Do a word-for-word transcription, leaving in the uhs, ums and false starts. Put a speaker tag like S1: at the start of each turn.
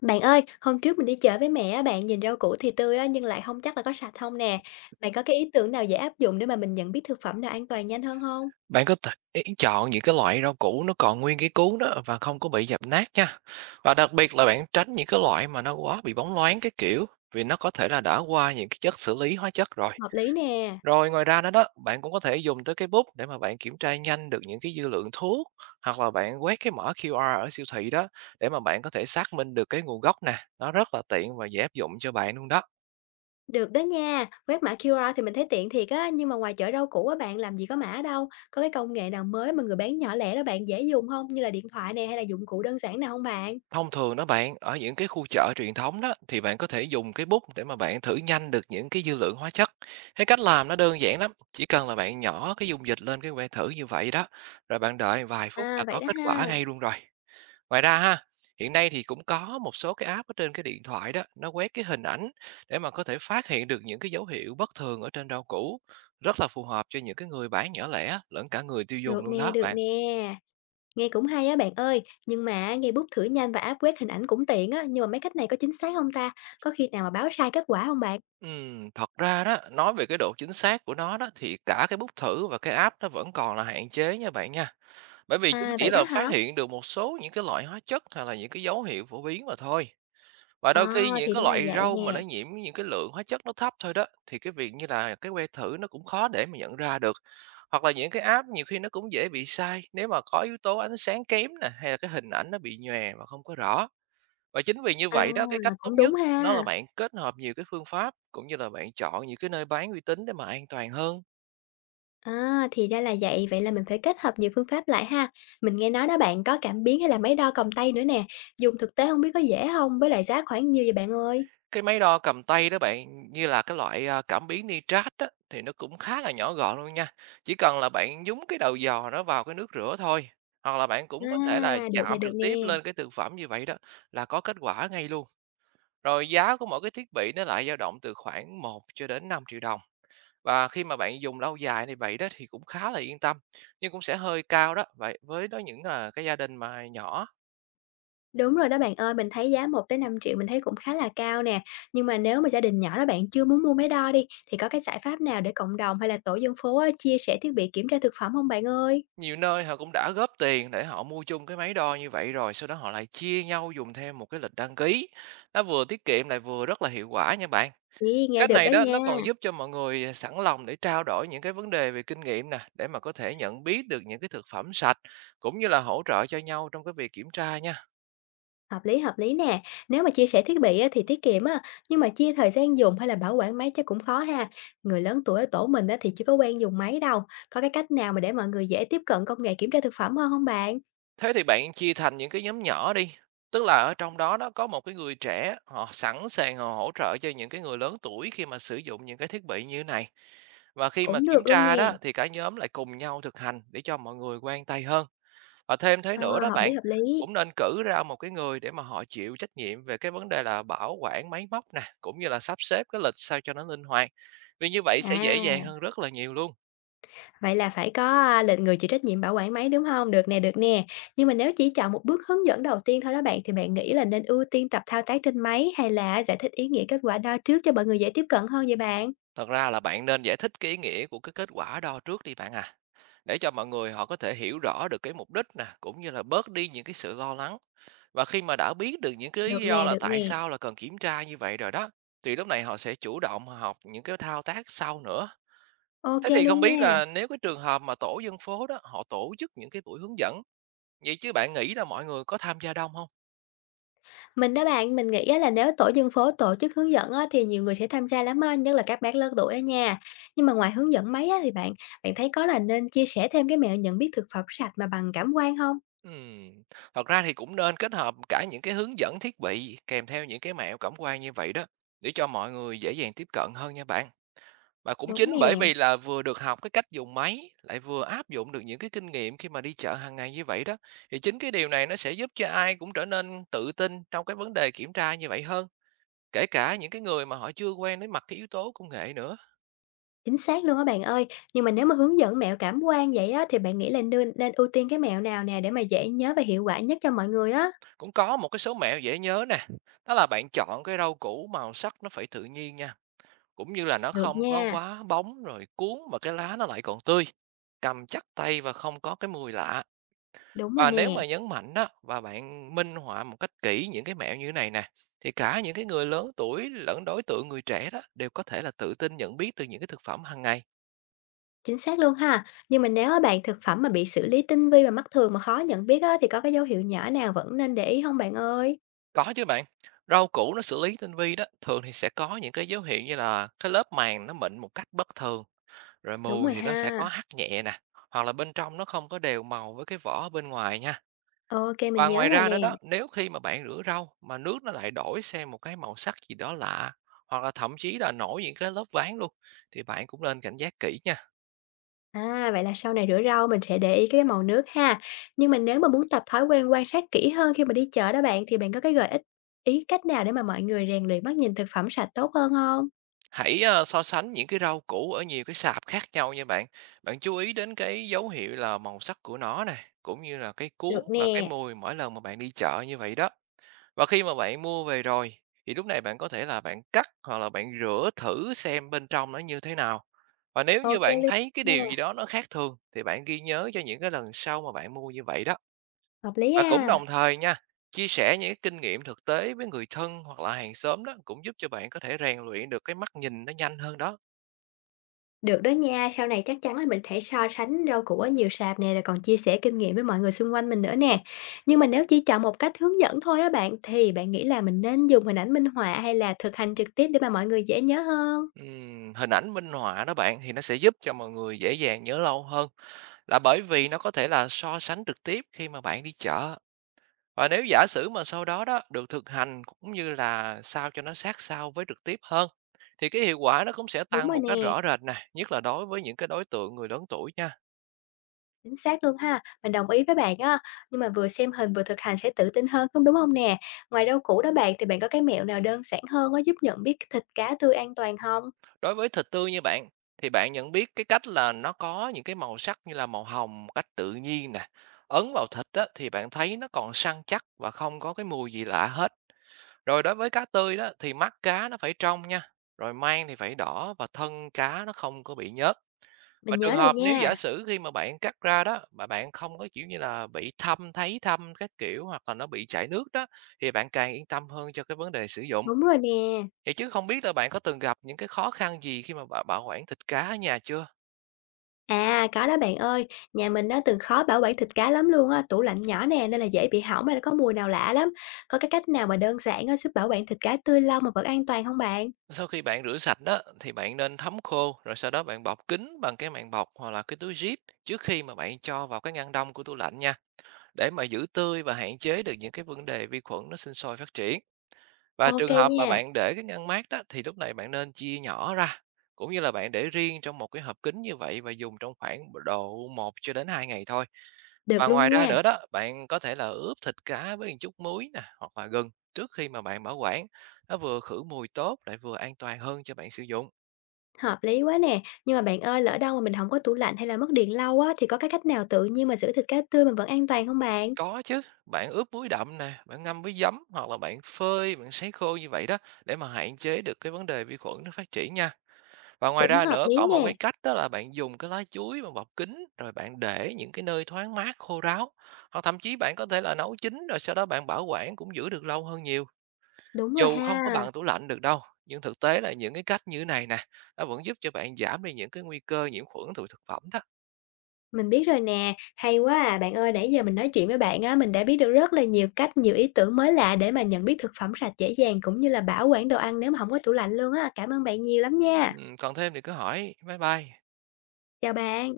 S1: Bạn ơi, hôm trước mình đi chợ với mẹ á bạn, nhìn rau củ thì tươi á, nhưng lại không chắc là có sạch không nè. Bạn có cái ý tưởng nào dễ áp dụng để mà mình nhận biết thực phẩm nào an toàn nhanh hơn không?
S2: Bạn có thể chọn những cái loại rau củ nó còn nguyên cái cuống đó và không có bị dập nát nha. Và đặc biệt là bạn tránh những cái loại mà nó quá bị bóng loáng cái kiểu, vì nó có thể là đã qua những cái chất xử lý hóa chất rồi.
S1: Hợp lý nè.
S2: Rồi ngoài ra nữa đó, bạn cũng có thể dùng tới cái bút để mà bạn kiểm tra nhanh được những cái dư lượng thuốc hoặc là bạn quét cái mã quy rờ ở siêu thị đó để mà bạn có thể xác minh được cái nguồn gốc nè. Nó rất là tiện và dễ áp dụng cho bạn luôn đó.
S1: Được đó nha, quét mã Q R thì mình thấy tiện thiệt á, nhưng mà ngoài chợ rau củ á bạn làm gì có mã đâu. Có cái công nghệ nào mới mà người bán nhỏ lẻ đó bạn dễ dùng không? Như là điện thoại nè hay là dụng cụ đơn giản nào không bạn?
S2: Thông thường đó bạn, ở những cái khu chợ truyền thống đó thì bạn có thể dùng cái bút để mà bạn thử nhanh được những cái dư lượng hóa chất. Cái cách làm nó đơn giản lắm, chỉ cần là bạn nhỏ cái dung dịch lên cái que thử như vậy đó, rồi bạn đợi vài phút
S1: À
S2: là
S1: vậy
S2: có
S1: đó
S2: kết
S1: ha.
S2: quả ngay luôn rồi. Ngoài ra ha, hiện nay thì cũng có một số cái app ở trên cái điện thoại đó, nó quét cái hình ảnh để mà có thể phát hiện được những cái dấu hiệu bất thường ở trên rau củ, rất là phù hợp cho những cái người bán nhỏ lẻ lẫn cả người tiêu dùng
S1: Được
S2: luôn
S1: nè,
S2: đó
S1: được
S2: bạn.
S1: nè. Nghe cũng hay á bạn ơi, nhưng mà nghe bút thử nhanh và áp quét hình ảnh cũng tiện á, nhưng mà mấy cách này có chính xác không ta? Có khi nào mà báo sai kết quả không bạn?
S2: Ừm, thật ra đó, nói về cái độ chính xác của nó đó thì cả cái bút thử và cái app nó vẫn còn là hạn chế nha bạn nha. Bởi vì chúng
S1: À,
S2: chỉ
S1: vậy đó
S2: là
S1: hả?
S2: phát hiện được một số những cái loại hóa chất hay là những cái dấu hiệu phổ biến mà thôi. Và
S1: À,
S2: đôi khi những
S1: thì
S2: cái
S1: ra là
S2: loại
S1: vậy
S2: rau mà nó
S1: nè.
S2: nhiễm những cái lượng hóa chất nó thấp thôi đó thì cái việc như là cái que thử nó cũng khó để mà nhận ra được. Hoặc là những cái app nhiều khi nó cũng dễ bị sai nếu mà có yếu tố ánh sáng kém nè hay là cái hình ảnh nó bị nhòe và không có rõ. Và chính vì như
S1: À,
S2: vậy đó, cái cách tốt
S1: cũng đúng
S2: nhất nó là
S1: ha.
S2: bạn kết hợp nhiều cái phương pháp, cũng như là bạn chọn những cái nơi bán uy tín để mà an toàn hơn.
S1: À, thì ra là vậy, vậy là mình phải kết hợp nhiều phương pháp lại ha. Mình nghe nói đó bạn có cảm biến hay là máy đo còng tay nữa nè, dùng thực tế không biết có dễ không? Với lại giá khoảng nhiêu vậy bạn ơi?
S2: Cái máy đo cầm tay đó bạn, như là cái loại, à, cảm biến nitrat á, thì nó cũng khá là nhỏ gọn luôn nha, chỉ cần là bạn nhúng cái đầu giò nó vào cái nước rửa thôi, hoặc là bạn
S1: À,
S2: cũng có thể là
S1: được nè,
S2: chạm
S1: được
S2: trực tiếp
S1: nè.
S2: lên cái thực phẩm như vậy đó, là có kết quả ngay luôn. Rồi giá của mỗi cái thiết bị nó lại dao động từ khoảng một cho đến năm triệu đồng. Và khi mà bạn dùng lâu dài như vậy đó thì cũng khá là yên tâm, nhưng cũng sẽ hơi cao đó. Vậy với đó những, là cái gia đình mà nhỏ,
S1: Đúng rồi đó bạn ơi, mình thấy giá một tới năm triệu mình thấy cũng khá là cao nè. Nhưng mà nếu mà gia đình nhỏ đó bạn chưa muốn mua máy đo đi, thì có cái giải pháp nào để cộng đồng hay là tổ dân phố á, chia sẻ thiết bị kiểm tra thực phẩm không bạn ơi?
S2: nhiều nơi họ cũng đã góp tiền để họ mua chung cái máy đo như vậy rồi, sau đó họ lại chia nhau dùng theo một cái lịch đăng ký. Nó vừa tiết kiệm lại vừa rất là hiệu quả nha bạn.
S1: Ê, nghe
S2: Cách
S1: được
S2: này
S1: đó
S2: đó nó
S1: nha,
S2: còn giúp cho mọi người, à, sẵn lòng để trao đổi những cái vấn đề về kinh nghiệm nè, để mà có thể nhận biết được những cái thực phẩm sạch, cũng như là hỗ trợ cho nhau trong cái việc kiểm tra nha.
S1: hợp lý, hợp lý nè. Nếu mà chia sẻ thiết bị á, thì tiết kiệm á, nhưng mà chia thời gian dùng hay là bảo quản máy chắc cũng khó ha. Người lớn tuổi ở tổ mình á, thì chưa có quen dùng máy đâu. Có cái cách nào mà để mọi người dễ tiếp cận công nghệ kiểm tra thực phẩm hơn hông bạn?
S2: Thế thì bạn chia thành những cái nhóm nhỏ đi, tức là ở trong đó đó có một cái người trẻ họ sẵn sàng họ hỗ trợ cho những cái người lớn tuổi khi mà sử dụng những cái thiết bị như này. Và khi mà
S1: Cũng được
S2: kiểm
S1: luôn
S2: tra
S1: nè,
S2: đó thì cả nhóm lại cùng nhau thực hành để cho mọi người quen tay hơn. Và thêm thế
S1: ờ,
S2: nữa đó
S1: hợp lý,
S2: bạn,
S1: hợp lý.
S2: cũng nên cử ra một cái người để mà họ chịu trách nhiệm về cái vấn đề là bảo quản máy móc nè, cũng như là sắp xếp cái lịch sao cho nó linh hoạt. Vì như vậy sẽ dễ dàng
S1: À.
S2: hơn rất là nhiều luôn.
S1: Vậy là phải có, a, lịch người chịu trách nhiệm bảo quản máy, đúng không? Được nè, được nè. Nhưng mà nếu chỉ chọn một bước hướng dẫn đầu tiên thôi đó bạn, thì bạn nghĩ là nên ưu tiên tập thao tác trên máy hay là giải thích ý nghĩa kết quả đo trước cho mọi người dễ tiếp cận hơn vậy bạn?
S2: Thật ra là bạn nên giải thích cái ý nghĩa của cái kết quả đo trước đi bạn à. Để cho mọi người họ có thể hiểu rõ được cái mục đích nè cũng như là bớt đi những cái sự lo lắng, và khi mà đã biết được những cái lý
S1: Được
S2: do
S1: nè,
S2: là
S1: được
S2: tại
S1: nè.
S2: sao là cần kiểm tra như vậy rồi đó thì lúc này họ sẽ chủ động họ học những cái thao tác sau nữa.
S1: Ok
S2: Thế thì không
S1: luôn
S2: biết
S1: nha.
S2: là nếu cái trường hợp mà tổ dân phố đó họ tổ chức những cái buổi hướng dẫn, vậy chứ bạn nghĩ là mọi người có tham gia đông không?
S1: Mình đó bạn, mình nghĩ á là nếu tổ dân phố tổ chức hướng dẫn á thì nhiều người sẽ tham gia lắm á, nhất là các bác lớn tuổi ở nhà. Nhưng mà ngoài hướng dẫn máy á thì bạn, bạn thấy có là nên chia sẻ thêm cái mẹo nhận biết thực phẩm sạch mà bằng cảm quan không?
S2: Ừm, thật ra thì cũng nên kết hợp cả những cái hướng dẫn thiết bị kèm theo những cái mẹo cảm quan như vậy đó để cho mọi người dễ dàng tiếp cận hơn nha bạn. Và cũng chính
S1: Đúng
S2: bởi
S1: nè.
S2: vì là vừa được học cái cách dùng máy, lại vừa áp dụng được những cái kinh nghiệm khi mà đi chợ hàng ngày như vậy đó, thì chính cái điều này nó sẽ giúp cho ai cũng trở nên tự tin trong cái vấn đề kiểm tra như vậy hơn. Kể cả những cái người mà họ chưa quen đến mặt cái yếu tố công nghệ nữa.
S1: Chính xác luôn á bạn ơi. Nhưng mà nếu mà hướng dẫn mẹo cảm quan vậy á, thì bạn nghĩ là nên nên ưu tiên cái mẹo nào nè để mà dễ nhớ và hiệu quả nhất cho mọi người á?
S2: Cũng có một cái số mẹo dễ nhớ nè, đó là bạn chọn cái rau củ màu sắc nó phải tự nhiên nha, cũng như là nó
S1: Được
S2: không có
S1: nha,
S2: quá bóng rồi cuốn và cái lá nó lại còn tươi. Cầm chắc tay và không có cái mùi lạ.
S1: đúng rồi
S2: Và nếu
S1: nè,
S2: mà nhấn mạnh đó và bạn minh họa một cách kỹ những cái mẹo như thế này nè, thì cả những cái người lớn tuổi lẫn đối tượng người trẻ đó đều có thể là tự tin nhận biết được những cái thực phẩm hàng ngày.
S1: chính xác luôn ha. Nhưng mà nếu á bạn thực phẩm mà bị xử lý tinh vi và mắt thường mà khó nhận biết á, thì có cái dấu hiệu nhỏ nào vẫn nên để ý không bạn ơi?
S2: Có chứ bạn, rau củ nó xử lý tinh vi đó, thường thì sẽ có những cái dấu hiệu như là cái lớp màng nó mịn một cách bất thường, rồi
S1: Đúng
S2: mùi
S1: rồi
S2: thì nó sẽ có
S1: ha.
S2: hắc nhẹ nè, hoặc là bên trong nó không có đều màu với cái vỏ ở bên ngoài nha.
S1: Ok mình
S2: Và
S1: nhớ
S2: ngoài
S1: rồi
S2: ra
S1: nè.
S2: nữa đó, nếu khi mà bạn rửa rau mà nước nó lại đổi sang một cái màu sắc gì đó lạ, hoặc là thậm chí là nổi những cái lớp ván luôn, thì bạn cũng nên cảnh giác kỹ nha.
S1: À, vậy là sau này rửa rau mình sẽ để ý cái màu nước ha. Nhưng mà nếu mà muốn tập thói quen quan sát kỹ hơn khi mà đi chợ đó bạn thì bạn có cái gợi ích ý cách nào để mà mọi người rèn luyện mắt nhìn thực phẩm sạch tốt hơn không?
S2: Hãy, ờ, so sánh những cái rau củ ở nhiều cái sạp khác nhau nha bạn. Bạn chú ý đến cái dấu hiệu là màu sắc của nó nè, cũng như là cái
S1: Được
S2: cuống và cái
S1: nè,
S2: mùi mỗi lần mà bạn đi chợ như vậy đó. Và khi mà bạn mua về rồi thì lúc này bạn có thể là bạn cắt hoặc là bạn rửa thử xem bên trong nó như thế nào. Và nếu như
S1: Ok
S2: bạn
S1: luôn
S2: thấy cái
S1: nha,
S2: điều gì đó nó khác thường thì bạn ghi nhớ cho những cái lần sau mà bạn mua như vậy đó.
S1: hợp lý
S2: Và cũng
S1: ha.
S2: đồng thời nha, chia sẻ những cái kinh nghiệm thực tế với người thân hoặc là hàng xóm đó cũng giúp cho bạn có thể rèn luyện được cái mắt nhìn nó nhanh hơn đó.
S1: Được đó nha, sau này chắc chắn là mình sẽ so sánh rau củ ở nhiều sạp nè rồi còn chia sẻ kinh nghiệm với mọi người xung quanh mình nữa nè. Nhưng mà nếu chỉ chọn một cách hướng dẫn thôi á bạn thì bạn nghĩ là mình nên dùng hình ảnh minh họa hay là thực hành trực tiếp để mà mọi người dễ nhớ hơn?
S2: Ừm, hình ảnh minh họa đó bạn thì nó sẽ giúp cho mọi người dễ dàng nhớ lâu hơn là bởi vì nó có thể là so sánh trực tiếp khi mà bạn đi chợ. Và nếu giả sử mà sau đó đó được thực hành cũng như là sao cho nó sát sao với trực tiếp hơn thì cái hiệu quả nó cũng sẽ
S1: Đúng
S2: tăng
S1: rồi
S2: một cách
S1: nè.
S2: rõ rệt nè, nhất là đối với những cái đối tượng người lớn tuổi nha.
S1: Chính xác luôn ha, mình đồng ý với bạn á, nhưng mà vừa xem hình vừa thực hành sẽ tự tin hơn, đúng đúng hông nè? Ngoài rau củ đó bạn, thì bạn có cái mẹo nào đơn giản hơn á, giúp nhận biết thịt cá tươi an toàn không?
S2: Đối với thịt tươi như bạn thì bạn nhận biết cái cách là nó có những cái màu sắc như là màu hồng một cách tự nhiên nè. Ấn vào thịt á, thì bạn thấy nó còn săn chắc và không có cái mùi gì lạ hết. Rồi đối với cá tươi đó thì mắt cá nó phải trong nha, rồi mang thì phải đỏ và thân cá nó không có bị nhớt. Và
S1: Mình
S2: trường
S1: nhớ rồi
S2: hợp nếu
S1: nha.
S2: giả sử khi mà bạn cắt ra đó, mà bạn không có, kiểu như là, bị thâm, thấy thâm các kiểu, hoặc là nó bị chảy nước đó, thì bạn càng yên tâm hơn cho cái vấn đề sử dụng.
S1: Đúng rồi nè.
S2: Vậy chứ không biết là bạn có từng gặp những cái khó khăn gì khi mà bạn bảo quản thịt cá ở nhà chưa?
S1: À, có đó bạn ơi, nhà mình nó từng khó bảo quản thịt cá lắm luôn á, tủ lạnh nhỏ nè nên là dễ bị hỏng hay là có mùi nào lạ lắm. Có cái cách nào mà đơn giản á, giúp bảo quản thịt cá tươi lâu mà vẫn an toàn không bạn?
S2: Sau khi bạn rửa sạch đó, thì bạn nên thấm khô, rồi sau đó bạn bọc kín bằng cái màng bọc hoặc là cái túi zip trước khi mà bạn cho vào cái ngăn đông của tủ lạnh nha, để mà giữ tươi và hạn chế được những cái vấn đề vi khuẩn nó sinh sôi phát triển. Và
S1: Ok
S2: trường hợp mà
S1: nha,
S2: bạn để cái ngăn mát đó thì lúc này bạn nên chia nhỏ ra, cũng như là bạn để riêng trong một cái hộp kín như vậy và dùng trong khoảng độ một cho đến hai ngày thôi. Và
S1: được luôn
S2: ngoài ra
S1: nha.
S2: nữa đó, bạn có thể là ướp thịt cá với một chút muối nè, hoặc là gừng trước khi mà bạn bảo quản. Nó vừa khử mùi tốt lại vừa an toàn hơn cho bạn sử dụng.
S1: Hợp lý quá nè, nhưng mà bạn ơi, lỡ đâu mà mình không có tủ lạnh hay là mất điện lâu á, thì có cái cách nào tự nhiên mà giữ thịt cá tươi mình vẫn an toàn không bạn?
S2: Có chứ, bạn ướp muối đậm nè, bạn ngâm với giấm hoặc là bạn phơi, bạn sấy khô như vậy đó để mà hạn chế được cái vấn đề vi khuẩn nó phát triển nha. Và ngoài
S1: Cũng
S2: ra
S1: hợp
S2: nữa
S1: lý
S2: có một
S1: nè,
S2: cái cách đó là bạn dùng cái lá chuối bạn bọc kín, rồi bạn để những cái nơi thoáng mát, khô ráo, hoặc thậm chí bạn có thể là nấu chín rồi sau đó bạn bảo quản cũng giữ được lâu hơn nhiều.
S1: đúng rồi
S2: Dù
S1: ha,
S2: không có bằng tủ lạnh được đâu, nhưng thực tế là những cái cách như thế này nè, nó vẫn giúp cho bạn giảm đi những cái nguy cơ nhiễm khuẩn từ thực phẩm đó.
S1: mình biết rồi nè, hay quá à. Bạn ơi, nãy giờ mình nói chuyện với bạn á, mình đã biết được rất là nhiều cách, nhiều ý tưởng mới lạ để mà nhận biết thực phẩm sạch dễ dàng cũng như là bảo quản đồ ăn nếu mà không có tủ lạnh luôn á. Cảm ơn bạn nhiều lắm nha.
S2: Ừm, còn thêm thì cứ hỏi. Bye bye.
S1: Chào bạn.